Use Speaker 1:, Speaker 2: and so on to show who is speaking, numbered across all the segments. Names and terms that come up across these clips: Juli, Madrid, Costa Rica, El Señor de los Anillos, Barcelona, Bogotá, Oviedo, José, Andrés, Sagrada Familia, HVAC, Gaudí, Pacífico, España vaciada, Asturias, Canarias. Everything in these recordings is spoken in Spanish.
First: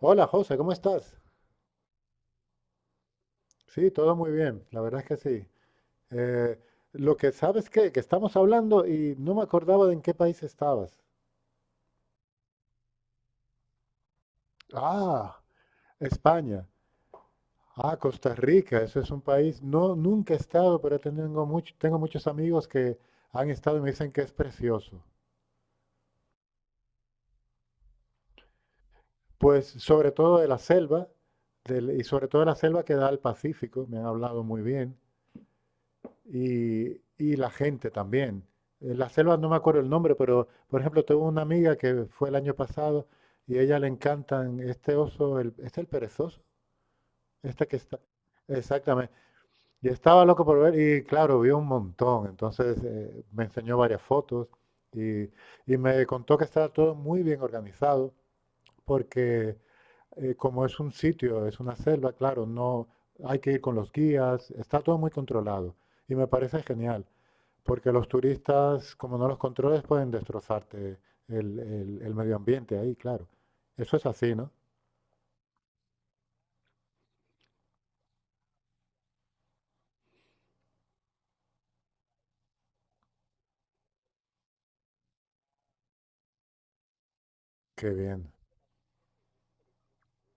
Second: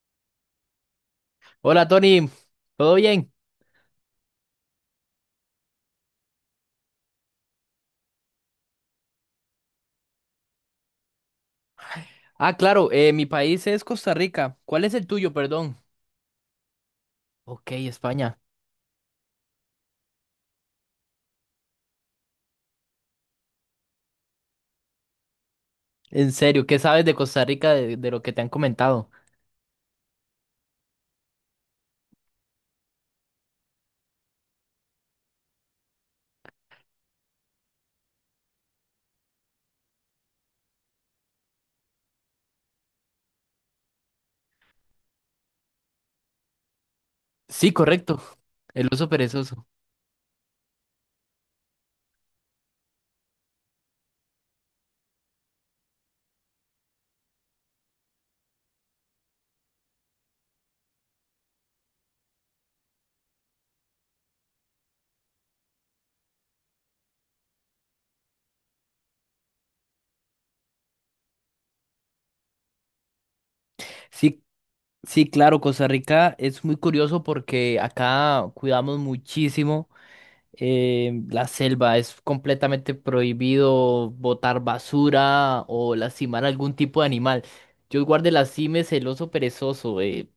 Speaker 1: Hola José, ¿cómo estás?
Speaker 2: Hola Tony, ¿todo bien?
Speaker 1: Sí, todo muy bien, la verdad es que sí. Eh, lo que sabes que estamos hablando y no me acordaba de en qué país estabas.
Speaker 2: Ah, claro, mi país es Costa Rica. ¿Cuál es el tuyo,
Speaker 1: Ah,
Speaker 2: perdón?
Speaker 1: España.
Speaker 2: Ok,
Speaker 1: Ah, Costa
Speaker 2: España.
Speaker 1: Rica, eso es un país. No, nunca he estado, pero tengo tengo muchos amigos que han estado y me dicen que es precioso.
Speaker 2: En serio, ¿qué sabes de Costa Rica de lo que te han comentado?
Speaker 1: Pues sobre todo de la selva, y sobre todo de la selva que da al Pacífico, me han hablado muy bien. y, y la gente también. La selva no me acuerdo el nombre, pero por ejemplo, tengo una amiga que fue el año pasado y a ella le encantan este oso, el, el perezoso, este
Speaker 2: Sí,
Speaker 1: que está.
Speaker 2: correcto, el oso
Speaker 1: Exactamente.
Speaker 2: perezoso.
Speaker 1: Y estaba loco por ver y claro, vio un montón. Entonces me enseñó varias fotos y, y me contó que estaba todo muy bien organizado porque como es un sitio, es una selva, claro, no hay que ir con los guías, está todo muy controlado y me parece genial. Porque los turistas, como no los controles, pueden destrozarte el medio ambiente ahí, claro. Eso es así,
Speaker 2: Sí,
Speaker 1: ¿no?
Speaker 2: sí, claro, Costa Rica es muy curioso porque acá cuidamos muchísimo la selva. Es completamente prohibido botar basura o lastimar algún tipo de animal.
Speaker 1: Qué
Speaker 2: Yo guardé
Speaker 1: bien.
Speaker 2: las cimes el oso perezoso.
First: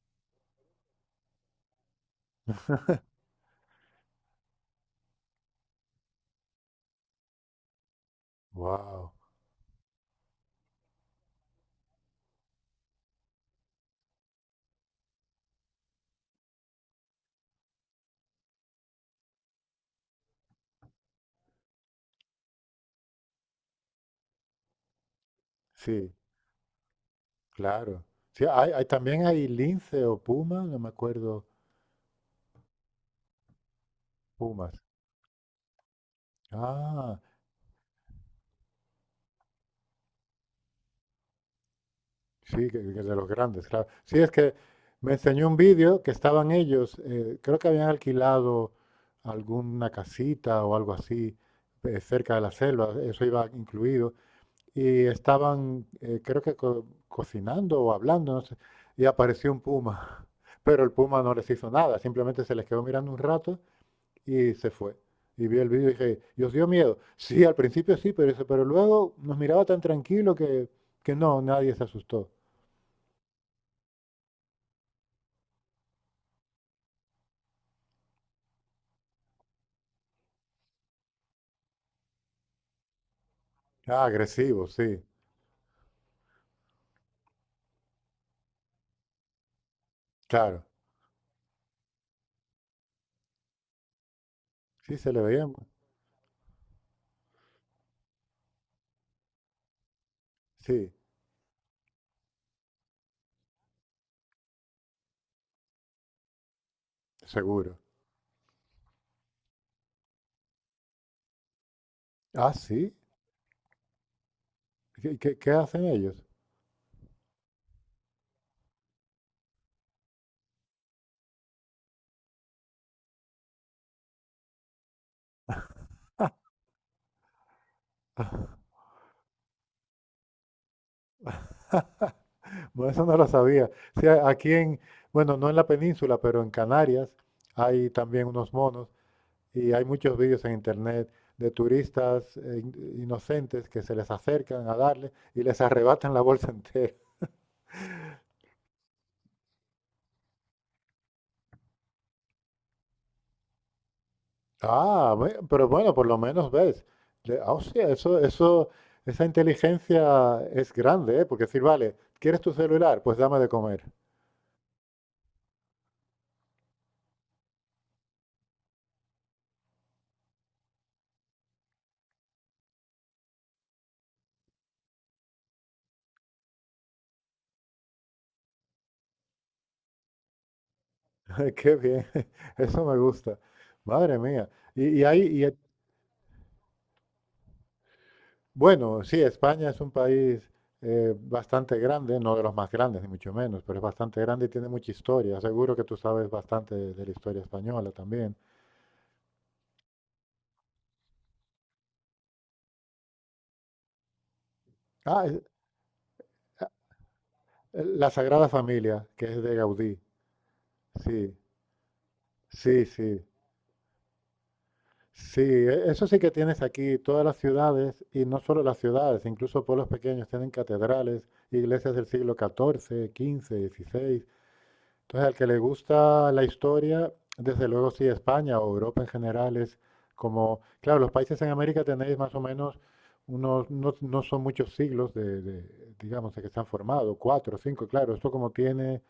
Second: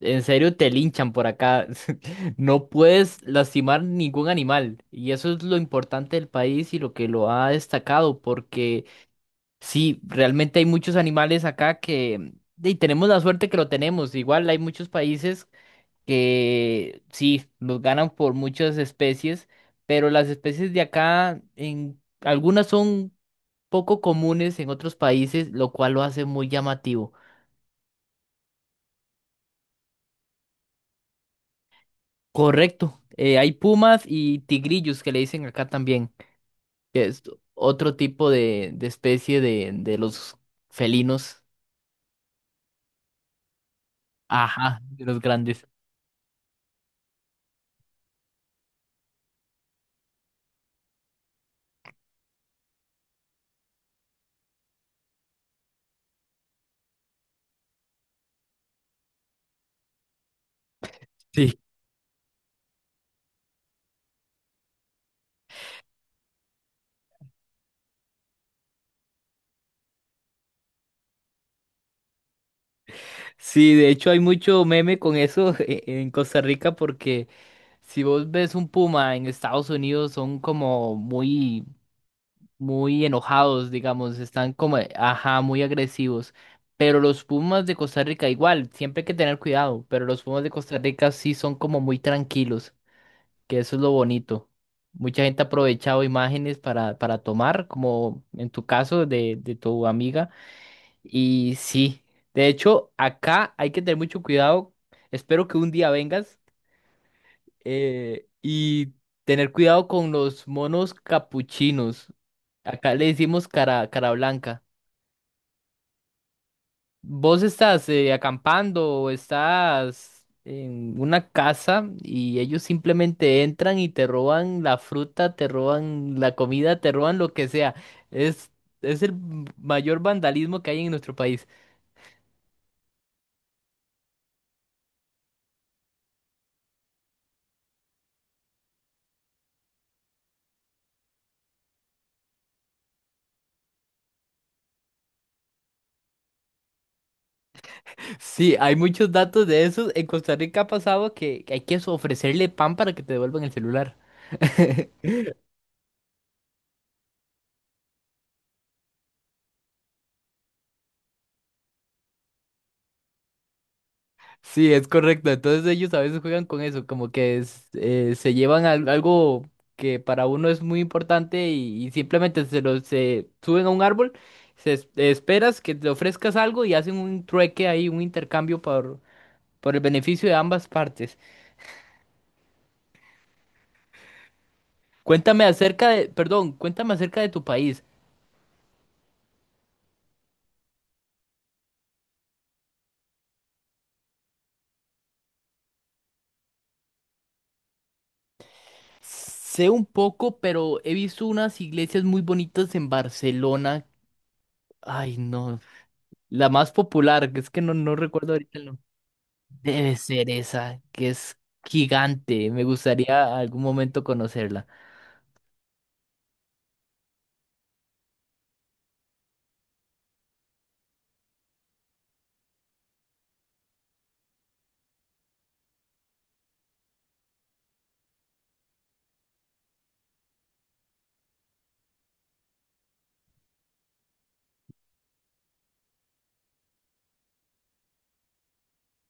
Speaker 2: En serio, te linchan por acá. No puedes lastimar ningún animal. Y eso es lo importante del país y lo que lo ha destacado, porque
Speaker 1: Wow.
Speaker 2: sí, realmente hay muchos animales acá que... Y tenemos la suerte que lo tenemos. Igual hay muchos países que sí, nos ganan por muchas especies, pero las especies de acá, en algunas son poco comunes en otros países, lo cual lo
Speaker 1: Sí,
Speaker 2: hace muy llamativo.
Speaker 1: claro. Sí, también hay lince o puma, no me acuerdo.
Speaker 2: Correcto. Hay pumas y
Speaker 1: Pumas.
Speaker 2: tigrillos que le dicen acá también, que
Speaker 1: Ah,
Speaker 2: es otro tipo de especie de los felinos.
Speaker 1: sí, que de los grandes, claro. Sí, es que
Speaker 2: Ajá, de
Speaker 1: me
Speaker 2: los
Speaker 1: enseñó un
Speaker 2: grandes.
Speaker 1: vídeo que estaban ellos, creo que habían alquilado alguna casita o algo así, cerca de la selva, eso iba incluido, y estaban, creo que cocinando o hablando, no sé, y apareció un puma. Pero el puma no les
Speaker 2: Sí.
Speaker 1: hizo nada, simplemente se les quedó mirando un rato y se fue. Y vi el vídeo y dije, ¿y os dio miedo? Sí, al principio sí, pero, dice, pero luego nos miraba tan tranquilo que no, nadie se asustó.
Speaker 2: Sí, de hecho hay mucho meme con eso en Costa Rica porque si vos ves un puma en Estados Unidos son como muy enojados,
Speaker 1: Ah,
Speaker 2: digamos, están
Speaker 1: agresivo,
Speaker 2: como,
Speaker 1: sí,
Speaker 2: ajá, muy agresivos. Pero los pumas de Costa Rica igual, siempre hay que tener cuidado, pero los pumas de
Speaker 1: claro.
Speaker 2: Costa Rica sí son como muy tranquilos. Que eso es lo bonito.
Speaker 1: Sí, se le
Speaker 2: Mucha gente
Speaker 1: veía.
Speaker 2: ha aprovechado imágenes para tomar, como en tu caso de tu amiga.
Speaker 1: Sí,
Speaker 2: Y sí, de hecho, acá hay que tener mucho cuidado. Espero que un día vengas
Speaker 1: seguro.
Speaker 2: y tener cuidado con los monos capuchinos.
Speaker 1: Ah,
Speaker 2: Acá
Speaker 1: sí.
Speaker 2: le decimos cara, cara blanca.
Speaker 1: ¿Qué, qué hacen ellos?
Speaker 2: ¿Vos estás acampando o estás en una casa y ellos simplemente entran y te roban la fruta, te roban la comida, te roban lo que sea? Es, es el mayor vandalismo que hay en nuestro país.
Speaker 1: Bueno, eso no lo sabía. Sí, aquí en, bueno, no en la península, pero en Canarias hay también unos monos y hay muchos vídeos en internet de turistas inocentes que se les acercan a darle y les arrebatan la bolsa entera.
Speaker 2: Sí, hay muchos datos de esos. En Costa Rica ha pasado que hay que ofrecerle pan para que te devuelvan el celular.
Speaker 1: Ah, pero bueno, por lo menos ves. Ah, hostia, eso, esa inteligencia es grande, ¿eh? Porque decir, vale, ¿quieres tu celular? Pues dame de comer.
Speaker 2: Sí, es correcto. Entonces ellos a veces juegan con eso, como que se llevan algo que para uno es muy importante y simplemente se suben a un árbol, esperas que te ofrezcas algo y hacen un trueque ahí, un intercambio por el beneficio de ambas partes.
Speaker 1: Qué bien, eso me gusta. Madre mía. Y, y
Speaker 2: Cuéntame
Speaker 1: hay,
Speaker 2: acerca de, perdón, cuéntame acerca de tu país.
Speaker 1: Bueno, sí, España es un país bastante grande, no de los más grandes, ni mucho menos, pero es bastante grande y tiene mucha historia. Seguro que tú sabes bastante de la historia española también.
Speaker 2: Sé un poco, pero he visto unas iglesias muy bonitas en Barcelona. Ay,
Speaker 1: Ah,
Speaker 2: no, la más popular, que es que no
Speaker 1: la
Speaker 2: recuerdo
Speaker 1: Sagrada
Speaker 2: ahorita.
Speaker 1: Familia, que es de
Speaker 2: Debe
Speaker 1: Gaudí.
Speaker 2: ser esa, que
Speaker 1: Sí,
Speaker 2: es gigante. Me
Speaker 1: sí, sí.
Speaker 2: gustaría algún momento conocerla.
Speaker 1: Sí, eso sí que tienes aquí, todas las ciudades, y no solo las ciudades, incluso pueblos pequeños tienen catedrales, iglesias del siglo XIV, XV, XVI. Entonces, al que le gusta la historia, desde luego sí, España o Europa en general es como, claro, los países en América tenéis más o menos unos, no, no son muchos siglos digamos, de que se han formado, cuatro, cinco, claro, esto como tiene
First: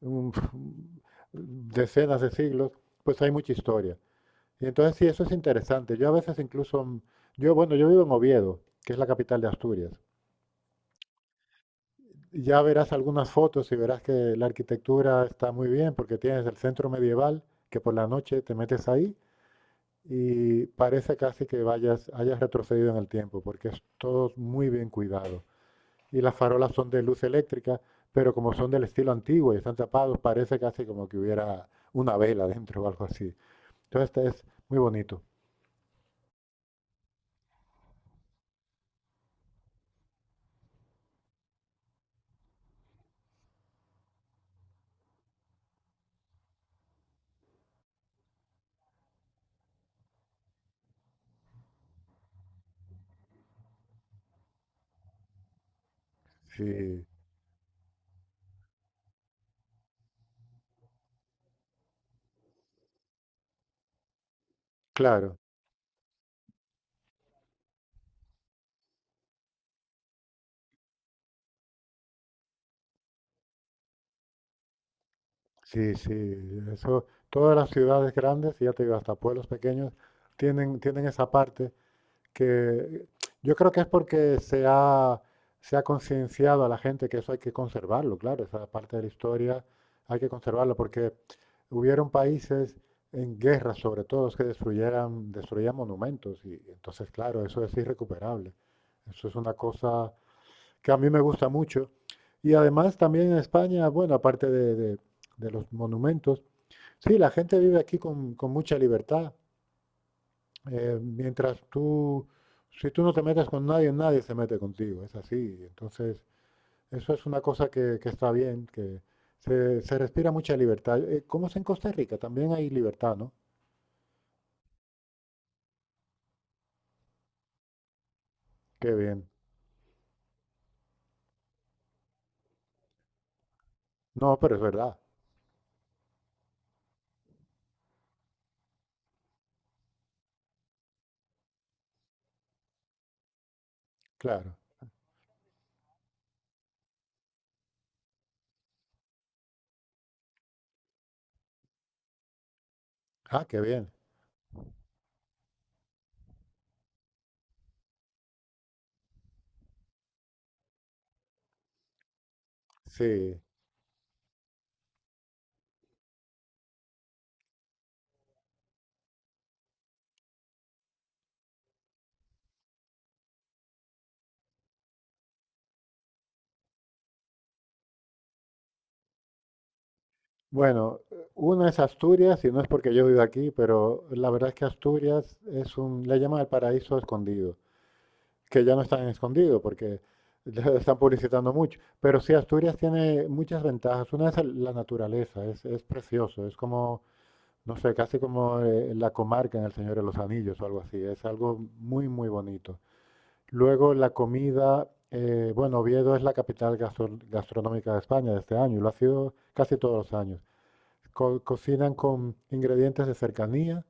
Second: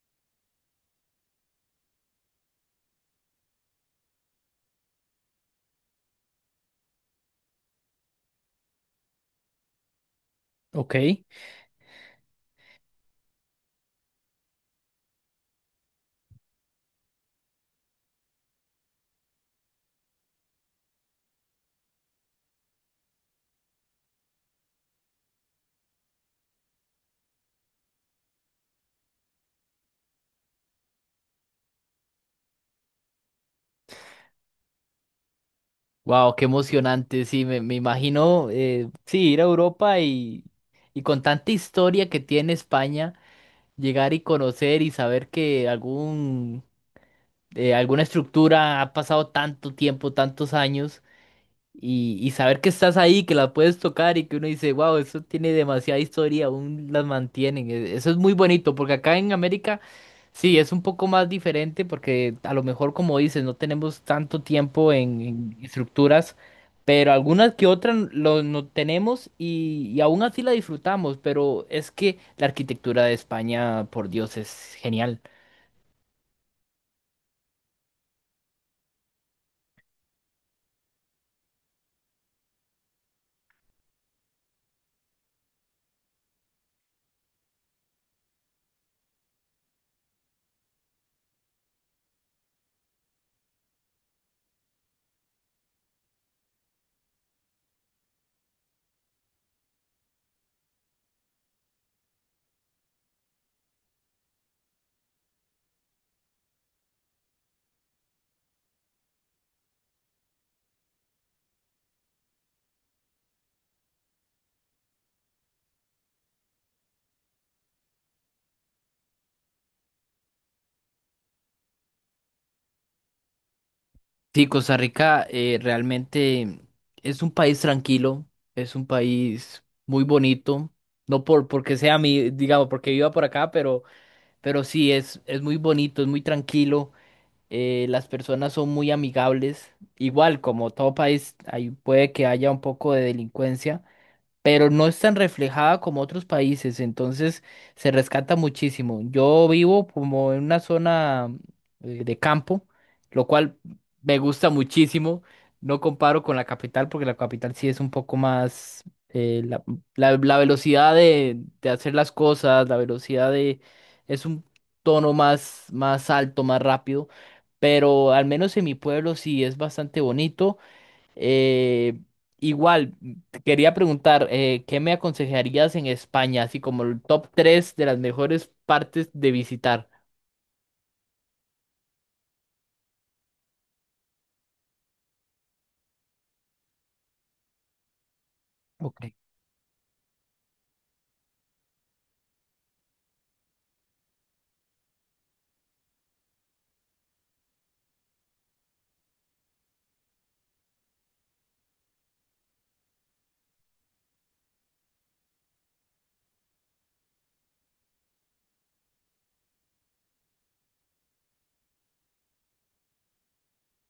Speaker 1: un- decenas de siglos, pues hay mucha historia. Y entonces sí, eso es interesante. Yo a veces incluso, yo, bueno, yo vivo en Oviedo, que es la capital de Asturias.
Speaker 2: Ok.
Speaker 1: Ya verás algunas fotos y verás que la arquitectura está muy bien porque tienes el centro medieval que por la noche te metes ahí y parece casi que vayas, hayas retrocedido en el tiempo porque es todo muy bien cuidado. Y las farolas son de luz eléctrica, pero como son del estilo antiguo y están tapados, parece casi como que hubiera una vela dentro o algo así. Entonces este es muy bonito.
Speaker 2: Wow, qué emocionante. Sí, me imagino, sí, ir a Europa y con tanta historia que tiene España, llegar y conocer y saber que alguna estructura ha pasado tanto tiempo, tantos años. Y saber que estás ahí, que la puedes tocar y que uno dice, wow, eso tiene demasiada historia, aún las
Speaker 1: Sí,
Speaker 2: mantienen. Eso es muy bonito, porque acá en América sí es un poco más diferente, porque a lo mejor, como dices, no tenemos tanto tiempo
Speaker 1: claro.
Speaker 2: en estructuras, pero algunas que otras no tenemos y aún así la disfrutamos. Pero es que la arquitectura de España, por Dios, es genial.
Speaker 1: Sí, sí. Eso, todas las ciudades grandes, y ya te digo, hasta pueblos pequeños, tienen esa parte que yo creo que es porque se ha concienciado a la gente que eso hay que conservarlo, claro, esa parte de la historia hay que conservarlo, porque hubieron países en guerra, sobre todo, que destruían monumentos, y entonces, claro, eso es irrecuperable. Eso es una cosa que a mí me gusta mucho. Y además también en España, bueno, aparte de los monumentos, sí, la gente vive aquí con mucha libertad. Mientras tú, si tú no te metes con nadie, nadie se mete contigo, es así. Entonces, eso es una cosa que está bien, que se respira mucha libertad. ¿Cómo es en Costa Rica? También hay libertad, ¿no?
Speaker 2: Sí, Costa Rica realmente es un país tranquilo, es un
Speaker 1: Qué bien.
Speaker 2: país muy bonito, no porque sea mi, digamos, porque viva por acá,
Speaker 1: No, pero es
Speaker 2: pero sí
Speaker 1: verdad,
Speaker 2: es muy bonito, es muy tranquilo, las personas son muy amigables, igual como todo país, ahí puede que haya un poco de delincuencia,
Speaker 1: claro.
Speaker 2: pero no es tan reflejada como otros países, entonces se rescata muchísimo. Yo vivo como en una zona de campo, lo
Speaker 1: Ah,
Speaker 2: cual
Speaker 1: qué bien.
Speaker 2: me gusta muchísimo. No comparo con la capital porque la capital sí es un poco más eh, la, la velocidad de hacer las cosas, la velocidad
Speaker 1: Sí.
Speaker 2: de es un tono más alto, más rápido, pero al menos en mi pueblo sí es bastante bonito. Eh, Igual, te quería preguntar, ¿qué me aconsejarías en España, así como el top 3 de las mejores partes de visitar?
Speaker 1: Bueno, una es Asturias, y no es porque yo vivo aquí, pero la verdad es que Asturias es un, le llaman el paraíso escondido. Que ya no
Speaker 2: Ok.
Speaker 1: están escondidos porque ya están publicitando mucho. Pero sí, Asturias tiene muchas ventajas. Una es la naturaleza, es precioso, es como, no sé, casi como la comarca en El Señor de los Anillos o algo así. Es algo muy, muy bonito. Luego la comida, bueno, Oviedo es la capital gastronómica de España de este año, y lo ha sido casi todos los años. Cocinan con ingredientes de cercanía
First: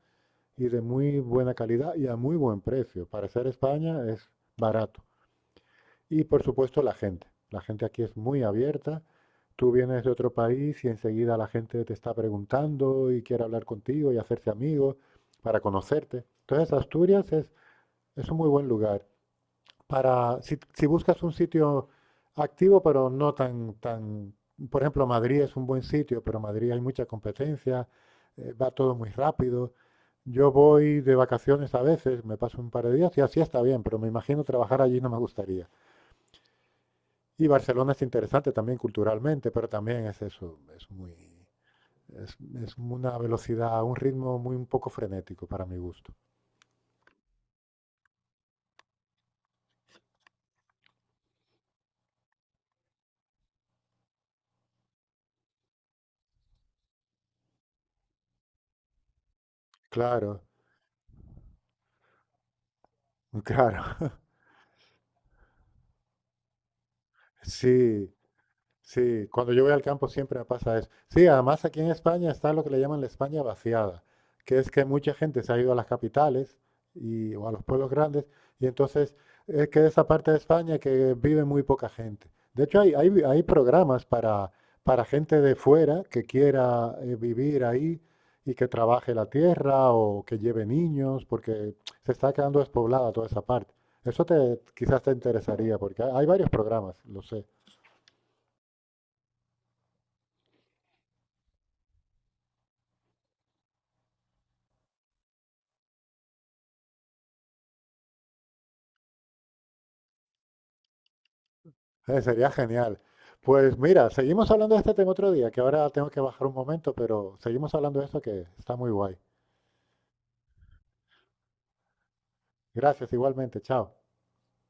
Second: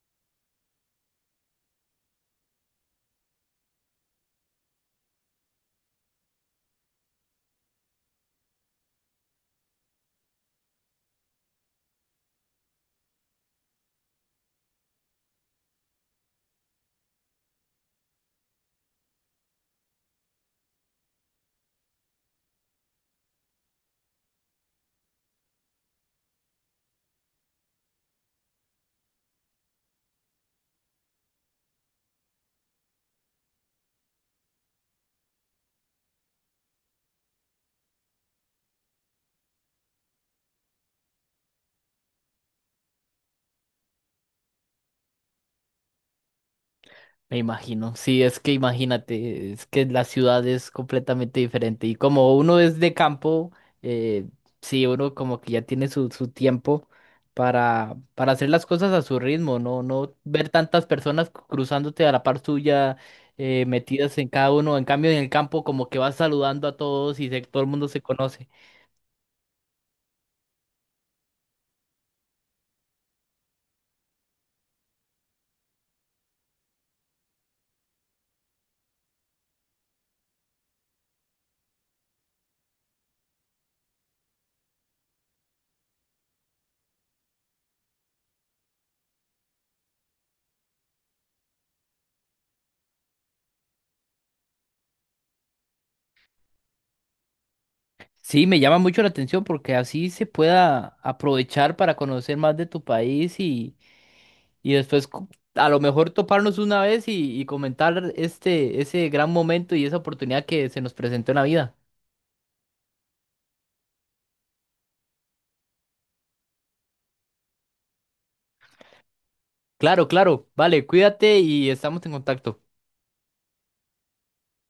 Speaker 1: y de muy buena calidad y a muy buen precio. Para ser España es barato. Y por supuesto la gente. La gente aquí es muy abierta. Tú vienes de otro país y enseguida la gente te está preguntando y quiere hablar contigo y hacerse amigo para conocerte. Entonces Asturias es un muy buen lugar para si, si buscas un sitio activo pero no tan tan, por ejemplo Madrid es un buen sitio pero en Madrid hay mucha competencia, va todo muy rápido, yo voy de vacaciones a veces me paso un par de días y así está bien pero me imagino trabajar allí no me gustaría. Y Barcelona es interesante también culturalmente, pero también es eso, es muy, es, es una velocidad, un ritmo muy un poco frenético para mi gusto.
Speaker 2: Me imagino, sí, es que imagínate, es que la ciudad es completamente diferente y como uno es de campo, eh, sí, uno como que ya tiene su, su tiempo para hacer las cosas a su ritmo, no
Speaker 1: Claro,
Speaker 2: ver tantas personas cruzándote a la par suya,
Speaker 1: muy claro.
Speaker 2: metidas en cada uno, en cambio en el campo como que vas saludando a todos todo el mundo se
Speaker 1: Sí,
Speaker 2: conoce.
Speaker 1: sí, cuando yo voy al campo siempre me pasa eso. Sí, además aquí en España está lo que le llaman la España vaciada, que es que mucha gente se ha ido a las capitales y, o a los pueblos grandes, y entonces es que esa parte de España que vive muy poca gente. De hecho, hay programas para gente de fuera que quiera vivir ahí y que trabaje la tierra o que lleve niños, porque se está quedando despoblada toda esa parte. Eso te, quizás te interesaría, porque hay varios programas, lo sé.
Speaker 2: Sí, me llama mucho la atención porque así se pueda aprovechar para conocer más de tu país. Y después a lo mejor toparnos una vez y comentar este, ese gran momento y esa oportunidad que se nos presentó en la vida.
Speaker 1: Sería genial. Pues mira, seguimos hablando de este tema otro día, que ahora tengo que bajar un momento, pero seguimos hablando de esto que está muy guay.
Speaker 2: Claro, claro. Vale, cuídate y estamos en contacto.
Speaker 1: Gracias, igualmente. Chao.